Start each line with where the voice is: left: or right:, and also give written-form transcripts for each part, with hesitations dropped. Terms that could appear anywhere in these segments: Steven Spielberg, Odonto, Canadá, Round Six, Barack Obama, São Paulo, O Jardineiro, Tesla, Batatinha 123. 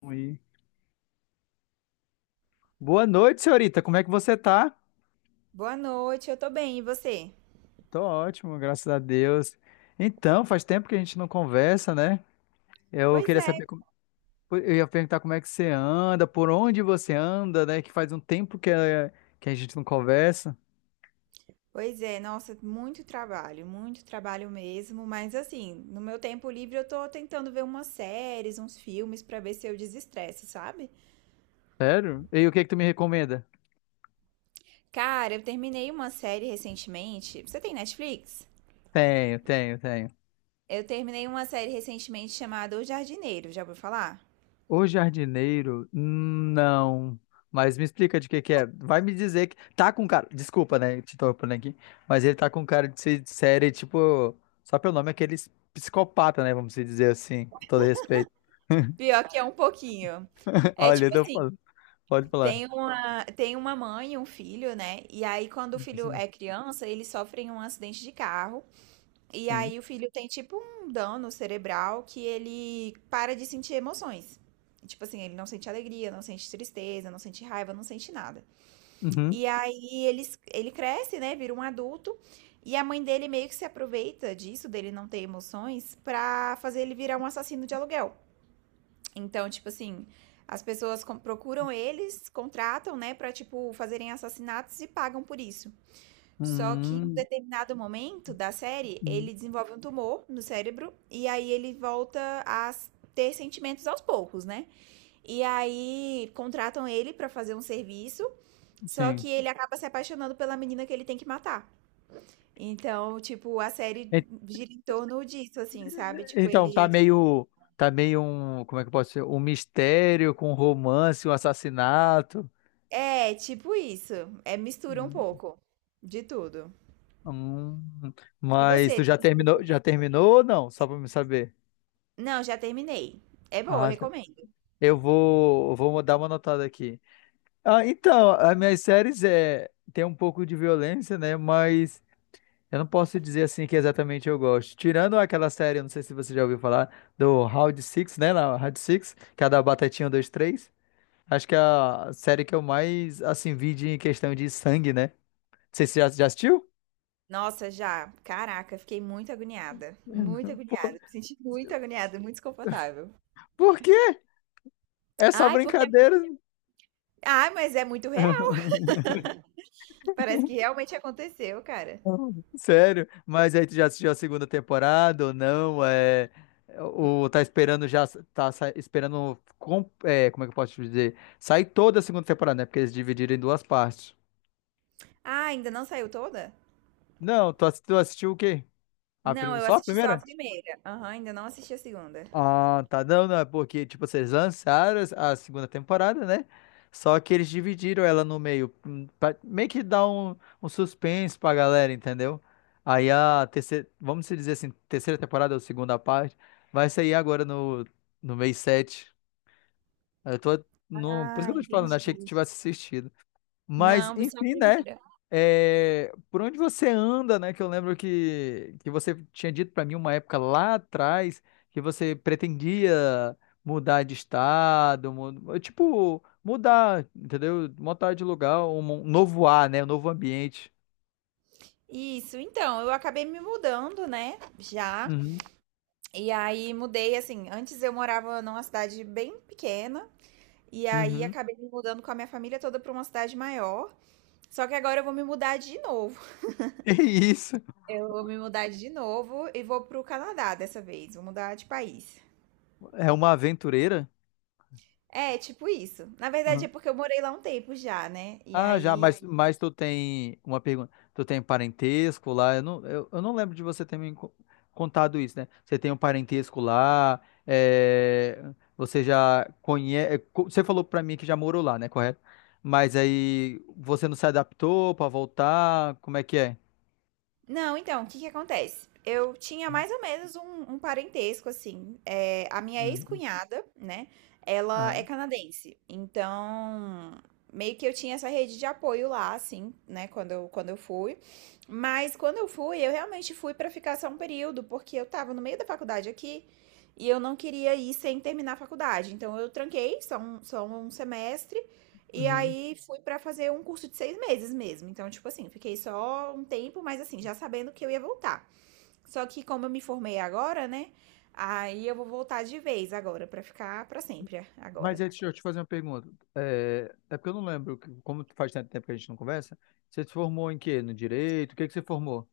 left: Oi. Boa noite, senhorita. Como é que você tá?
right: Boa noite, eu tô bem, e você?
left: Tô ótimo, graças a Deus. Então, faz tempo que a gente não conversa, né? Eu
right: Pois
left: queria
right: é,
left: saber, eu ia perguntar como é que você anda, por onde você anda, né? Que faz um tempo que a gente não conversa.
right: pois é, nossa, muito trabalho mesmo, mas assim, no meu tempo livre eu tô tentando ver umas séries, uns filmes pra ver se eu desestresso, sabe?
left: Sério? E o que é que tu me recomenda?
right: Cara, eu terminei uma série recentemente. Você tem Netflix?
left: Tenho.
right: Eu terminei uma série recentemente chamada O Jardineiro, já ouviu falar?
left: O jardineiro, não. Mas me explica de que é. Vai me dizer que tá com cara. Desculpa, né? Te interrompendo aqui. Mas ele tá com cara de ser de série, tipo. Só pelo nome, aqueles psicopata, né? Vamos se dizer assim, com todo respeito.
right: Pior que é um pouquinho. É
left: Olha,
right: tipo
left: eu tô
right: assim,
left: falando. Pode falar.
right: tem uma mãe e um filho, né? E aí, quando o filho
left: Sim.
right: é criança, eles sofrem um acidente de carro. E
left: Sim.
right: aí o filho tem tipo um dano cerebral que ele para de sentir emoções. Tipo assim, ele não sente alegria, não sente tristeza, não sente raiva, não sente nada.
left: Uhum.
right: E aí ele cresce, né? Vira um adulto. E a mãe dele meio que se aproveita disso, dele não ter emoções, pra fazer ele virar um assassino de aluguel. Então, tipo assim, as pessoas procuram eles, contratam, né, pra, tipo, fazerem assassinatos e pagam por isso. Só que em um
left: Hum,
right: determinado momento da série,
left: hum,
right: ele desenvolve um tumor no cérebro e aí ele volta a ter sentimentos aos poucos, né? E aí contratam ele pra fazer um serviço, só que
left: Sim.
right: ele acaba se apaixonando pela menina que ele tem que matar. Então, tipo, a série
left: E-
right: gira em torno disso, assim, sabe? Tipo,
left: Então, tá
right: ele.
left: meio. Tá meio um. Como é que eu posso dizer? Um mistério com romance, um assassinato.
right: É, tipo isso. É mistura um pouco de tudo.
left: Hum,
right: E
left: mas tu
right: você?
left: já terminou ou não? Só pra me saber.
right: Não, já terminei. É boa, eu
left: Ah, tá.
right: recomendo.
left: Eu vou dar uma notada aqui. Ah, então, as minhas séries é tem um pouco de violência, né? Mas eu não posso dizer assim que exatamente eu gosto. Tirando aquela série, eu não sei se você já ouviu falar do Round Six, né? Na Round Six, que é a da Batatinha 123. Acho que é a série que eu mais assim vi de em questão de sangue, né? Você já assistiu?
right: Nossa, já. Caraca, fiquei muito
left: Por,
right: agoniada, me senti muito agoniada, muito desconfortável.
left: por quê? É só
right: Ai, porque
left: brincadeira.
right: Ai, mas é muito real, parece que realmente aconteceu, cara.
left: Sério? Mas aí tu já assistiu a segunda temporada ou não? É, ou tá esperando já, é, como é que eu posso te dizer? Sair toda a segunda temporada, né? Porque eles dividiram em duas partes.
right: Ah, ainda não saiu toda?
left: Não, tu assistiu o quê?
right: Não, eu
left: Só a
right: assisti só
left: primeira?
right: a primeira. Aham, ainda não assisti a segunda.
left: Ah, tá. Não, não, é porque, tipo, vocês lançaram a segunda temporada, né? Só que eles dividiram ela no meio, pra meio que dar um suspense pra galera, entendeu? Aí a terceira, vamos se dizer assim, terceira temporada ou segunda parte, vai sair agora no mês 7. Eu tô, no, Por isso que
right: Ah,
left: eu tô te falando, achei que tu
right: entendi.
left: tivesse assistido. Mas,
right: Não, vi só a
left: enfim, né?
right: primeira.
left: É, por onde você anda, né? Que eu lembro que você tinha dito para mim uma época lá atrás que você pretendia mudar de estado, tipo, mudar, entendeu? Mudar de lugar, um novo ar, né? Um novo ambiente.
right: Isso, então, eu acabei me mudando, né? Já.
left: Uhum,
right: E aí mudei assim. Antes eu morava numa cidade bem pequena. E aí
left: uhum.
right: acabei me mudando com a minha família toda para uma cidade maior. Só que agora eu vou me mudar de novo.
left: É isso.
right: Eu vou me mudar de novo e vou pro Canadá dessa vez. Vou mudar de país.
left: É uma aventureira?
right: É, tipo isso. Na verdade é porque eu morei lá um tempo já, né? E
left: Ah, já,
right: aí.
left: mas tu tem uma pergunta. Tu tem parentesco lá? Eu não, eu não lembro de você ter contado isso, né? Você tem um parentesco lá? É, você já conhece. Você falou pra mim que já morou lá, né? Correto? Mas aí você não se adaptou pra voltar? Como é que é?
right: Não, então, o que que acontece? Eu tinha mais ou menos um parentesco, assim. É, a minha
left: Uhum.
right: ex-cunhada, né? Ela é
left: Aham.
right: canadense. Então, meio que eu tinha essa rede de apoio lá, assim, né? Quando eu fui. Mas quando eu fui, eu realmente fui pra ficar só um período, porque eu tava no meio da faculdade aqui e eu não queria ir sem terminar a faculdade. Então, eu tranquei só um semestre. E
left: Uhum.
right: aí fui pra fazer um curso de 6 meses mesmo. Então, tipo assim, fiquei só um tempo, mas assim, já sabendo que eu ia voltar. Só que como eu me formei agora, né? Aí eu vou voltar de vez agora, pra ficar pra sempre
left: Mas
right: agora.
left: aí, deixa eu te fazer uma pergunta. É, é porque eu não lembro, que- como faz tanto tempo que a gente não conversa, você se formou em quê? No direito? O que que você formou?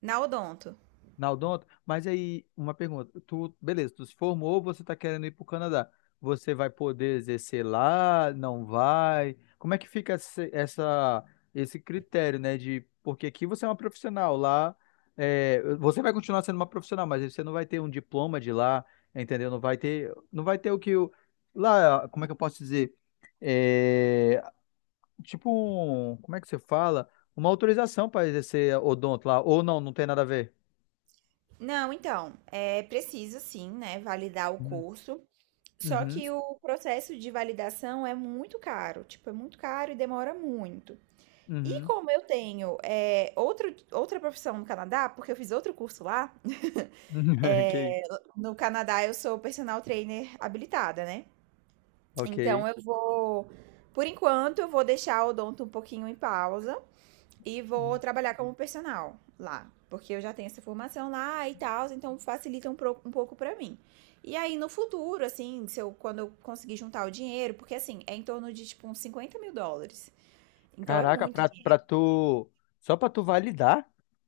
right: Na Odonto.
left: Na Odonto? Mas aí, uma pergunta. Tu, beleza, tu se formou, você está querendo ir para o Canadá. Você vai poder exercer lá? Não vai? Como é que fica esse critério, né? De, porque aqui você é uma profissional, lá é, você vai continuar sendo uma profissional, mas você não vai ter um diploma de lá, entendeu? Não vai ter, não vai ter o que o, lá, como é que eu posso dizer? É, tipo um, como é que você fala? Uma autorização para exercer odonto lá, ou não, não tem nada a ver.
right: Não, então, é preciso sim, né, validar o curso. Só
left: Uhum,
right: que o processo de validação é muito caro, tipo, é muito caro e demora muito. E
left: uhum.
right: como eu tenho é, outra profissão no Canadá, porque eu fiz outro curso lá.
left: Ok,
right: É, no Canadá eu sou personal trainer habilitada, né?
left: ok.
right: Então eu vou, por enquanto, eu vou deixar o odonto um pouquinho em pausa e vou trabalhar como personal lá, porque eu já tenho essa formação lá e tal, então facilita um pouco pra mim. E aí no futuro, assim, se eu, quando eu conseguir juntar o dinheiro, porque assim, é em torno de tipo uns 50 mil dólares. Então é
left: Caraca,
right: muito.
left: pra tu. Só pra tu validar?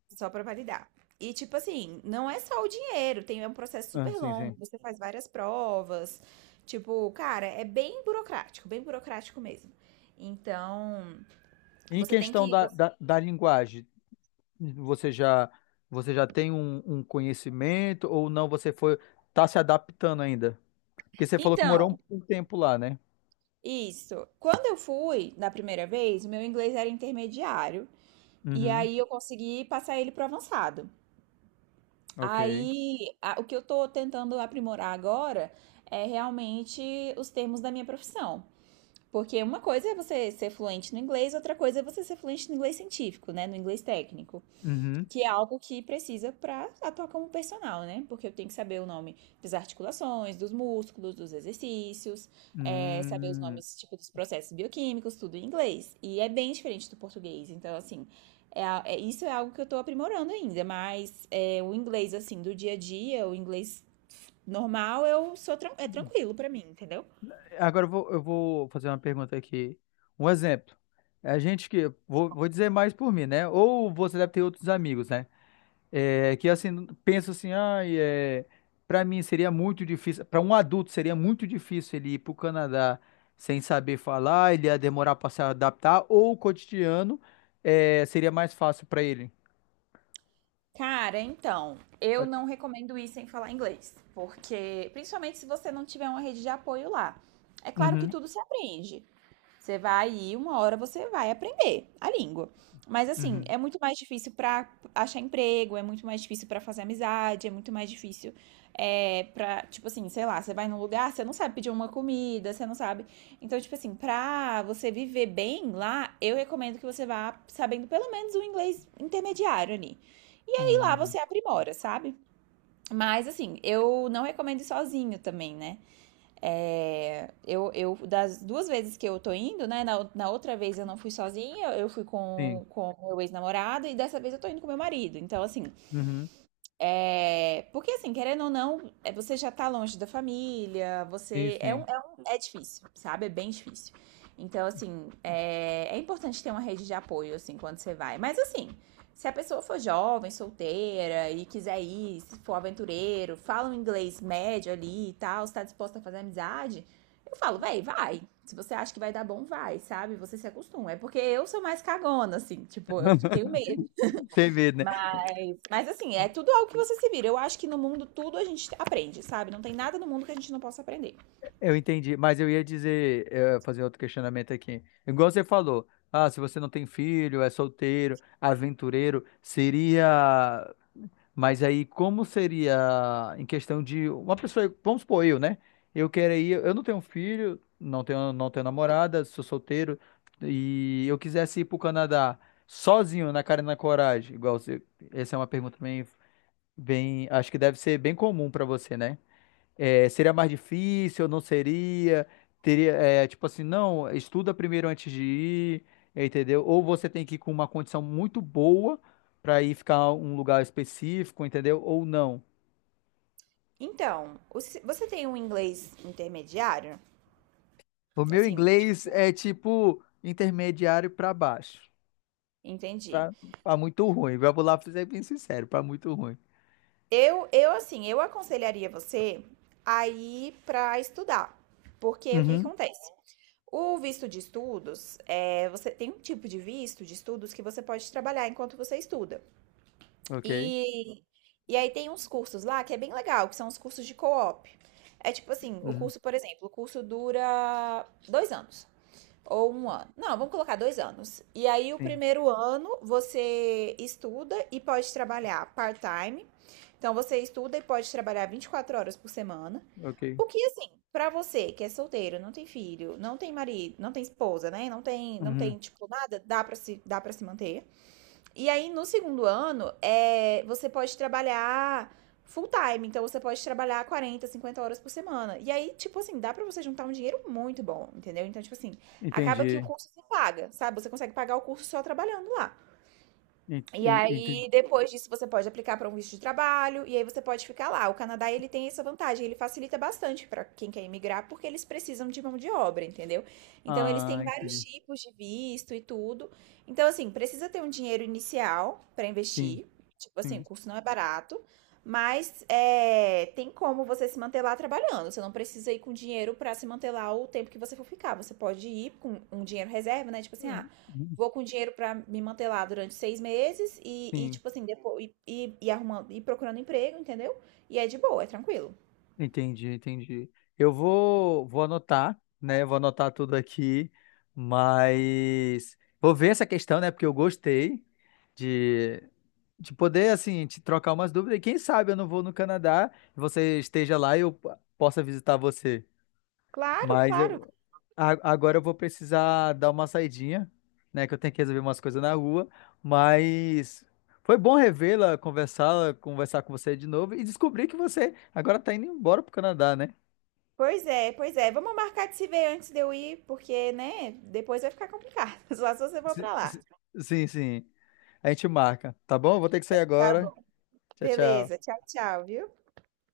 right: Só pra validar. E tipo assim, não é só o dinheiro, tem é um processo
left: Ah,
right: super
left: sim,
right: longo,
left: sim.
right: você faz várias provas. Tipo, cara, é bem burocrático mesmo. Então,
left: Em
right: você tem
left: questão
right: que. Você-
left: da linguagem, você já, você já tem um conhecimento ou não? Você foi, tá se adaptando ainda? Porque você falou que
right: Então,
left: morou um tempo lá, né?
right: isso. Quando eu fui da primeira vez, o meu inglês era intermediário. E
left: Uhum,
right: aí eu consegui passar ele pro avançado.
left: ok.
right: Aí, o que eu tô tentando aprimorar agora é realmente os termos da minha profissão. Porque uma coisa é você ser fluente no inglês, outra coisa é você ser fluente no inglês científico, né? No inglês técnico.
left: Uhum.
right: Que é algo que precisa para atuar como personal, né? Porque eu tenho que saber o nome das articulações, dos músculos, dos exercícios, saber os
left: Hum.
right: nomes, tipo, dos processos bioquímicos, tudo em inglês. E é bem diferente do português. Então, assim, isso é algo que eu tô aprimorando ainda. Mas o inglês, assim, do dia a dia, o inglês normal, eu sou é tranquilo para mim, entendeu?
left: Agora eu vou fazer uma pergunta aqui. Um exemplo. A gente que. Vou dizer mais por mim, né? Ou você deve ter outros amigos, né? É, que assim, penso assim, ai, é, para mim seria muito difícil, para um adulto seria muito difícil ele ir para o Canadá sem saber falar, ele ia demorar para se adaptar, ou o cotidiano é, seria mais fácil para ele.
right: Cara, então, eu não recomendo ir sem falar inglês, porque principalmente se você não tiver uma rede de apoio lá. É claro que
left: Uhum,
right: tudo se aprende, você vai ir, uma hora você vai aprender a língua. Mas assim,
left: uhum,
right: é muito mais difícil pra achar emprego, é muito mais difícil pra fazer amizade, é muito mais difícil pra, tipo assim, sei lá, você vai num lugar, você não sabe pedir uma comida, você não sabe. Então, tipo assim, pra você viver bem lá, eu recomendo que você vá sabendo pelo menos o inglês intermediário ali. E aí lá
left: uhum,
right: você aprimora, sabe? Mas assim, eu não recomendo ir sozinho também, né? É, das duas vezes que eu tô indo, né? Na outra vez eu não fui sozinha, eu fui
left: sim,
right: com meu ex-namorado e dessa vez eu tô indo com meu marido. Então, assim,
left: uhum,
right: porque assim, querendo ou não, você já tá longe da família,
left: sim,
right: você
left: sim.
right: é difícil, sabe? É bem difícil. Então, assim, é importante ter uma rede de apoio, assim, quando você vai. Mas assim, se a pessoa for jovem, solteira e quiser ir, se for aventureiro, fala um inglês médio ali e tal, está disposta a fazer amizade, eu falo, véi, vai. Se você acha que vai dar bom, vai, sabe? Você se acostuma. É porque eu sou mais cagona, assim, tipo, eu tenho medo.
left: Sem medo, né?
right: Mas assim, é tudo algo que você se vira. Eu acho que no mundo tudo a gente aprende, sabe? Não tem nada no mundo que a gente não possa aprender.
left: Eu entendi, mas eu ia dizer, fazer outro questionamento aqui. Igual você falou, ah, se você não tem filho, é solteiro, aventureiro, seria. Mas aí, como seria em questão de uma pessoa, vamos supor eu, né? Eu queria, eu não tenho um filho, não tenho, não tenho namorada, sou solteiro, e eu quisesse ir pro Canadá sozinho, na cara e na coragem, igual você, essa é uma pergunta bem, bem, acho que deve ser bem comum para você, né? É, seria mais difícil, não seria? Teria, é, tipo assim, não, estuda primeiro antes de ir, entendeu? Ou você tem que ir com uma condição muito boa para ir ficar um lugar específico, entendeu? Ou não.
right: Então, você tem um inglês intermediário?
left: O meu
right: Assim,
left: inglês
right: tipo,
left: é tipo intermediário para baixo.
right: entendi.
left: Pra, pra muito ruim. Vamos lá, pra ser bem sincero, para muito ruim.
right: Eu assim, eu aconselharia você a ir pra estudar. Porque o que que
left: Uhum,
right: acontece? O visto de estudos, você tem um tipo de visto de estudos que você pode trabalhar enquanto você estuda.
left: ok.
right: E, e aí tem uns cursos lá que é bem legal, que são os cursos de co-op. É tipo assim, o
left: Uhum,
right: curso, por exemplo, o curso dura 2 anos ou um ano. Não, vamos colocar 2 anos. E aí o
left: sim,
right: primeiro ano você estuda e pode trabalhar part-time. Então você estuda e pode trabalhar 24 horas por semana.
left: ok.
right: O que assim, pra você que é solteiro, não tem filho, não tem marido, não tem esposa, né? Não tem, não
left: Uhum,
right: tem tipo nada, dá para se manter. E aí, no segundo ano, você pode trabalhar full time. Então, você pode trabalhar 40 50 horas por semana. E aí, tipo assim, dá pra você juntar um dinheiro muito bom, entendeu? Então, tipo assim, acaba que o
left: entendi.
right: curso se paga, sabe? Você consegue pagar o curso só trabalhando lá.
left: En-
right: E
left: en- ente-
right: aí, depois disso, você pode aplicar para um visto de trabalho e aí você pode ficar lá. O Canadá, ele tem essa vantagem, ele facilita bastante para quem quer imigrar, porque eles precisam de mão de obra, entendeu? Então, eles
left: Ah,
right: têm vários
left: entendi.
right: tipos de visto e tudo. Então, assim, precisa ter um dinheiro inicial para
left: Sim,
right: investir. Tipo assim, o
left: sim.
right: curso não é barato, mas tem como você se manter lá trabalhando. Você não precisa ir com dinheiro para se manter lá o tempo que você for ficar. Você pode ir com um dinheiro reserva, né? Tipo assim, ah,
left: Uhum,
right: vou com dinheiro pra me manter lá durante 6 meses e,
left: Sim,
right: tipo assim, depo e arrumando e procurando emprego, entendeu. E é de boa, é tranquilo.
left: Entendi, entendi. Vou anotar, né? Vou anotar tudo aqui, mas vou ver essa questão, né? Porque eu gostei de, de poder, assim, te trocar umas dúvidas. E quem sabe eu não vou no Canadá, você esteja lá e eu possa visitar você.
right: Claro,
left: Mas
right: claro.
left: eu, agora eu vou precisar dar uma saidinha, né? Que eu tenho que resolver umas coisas na rua. Mas foi bom revê-la, conversá-la, conversar com você de novo e descobrir que você agora está indo embora para o Canadá, né?
right: Pois é, pois é. Vamos marcar de se ver antes de eu ir, porque, né, depois vai ficar complicado, só se você for
left: Si-
right: pra lá.
left: si- Sim, sim. A gente marca, tá bom? Vou ter que sair
right: Tá
left: agora.
right: bom.
left: Tchau,
right: Beleza.
left: tchau.
right: Tchau, tchau, viu.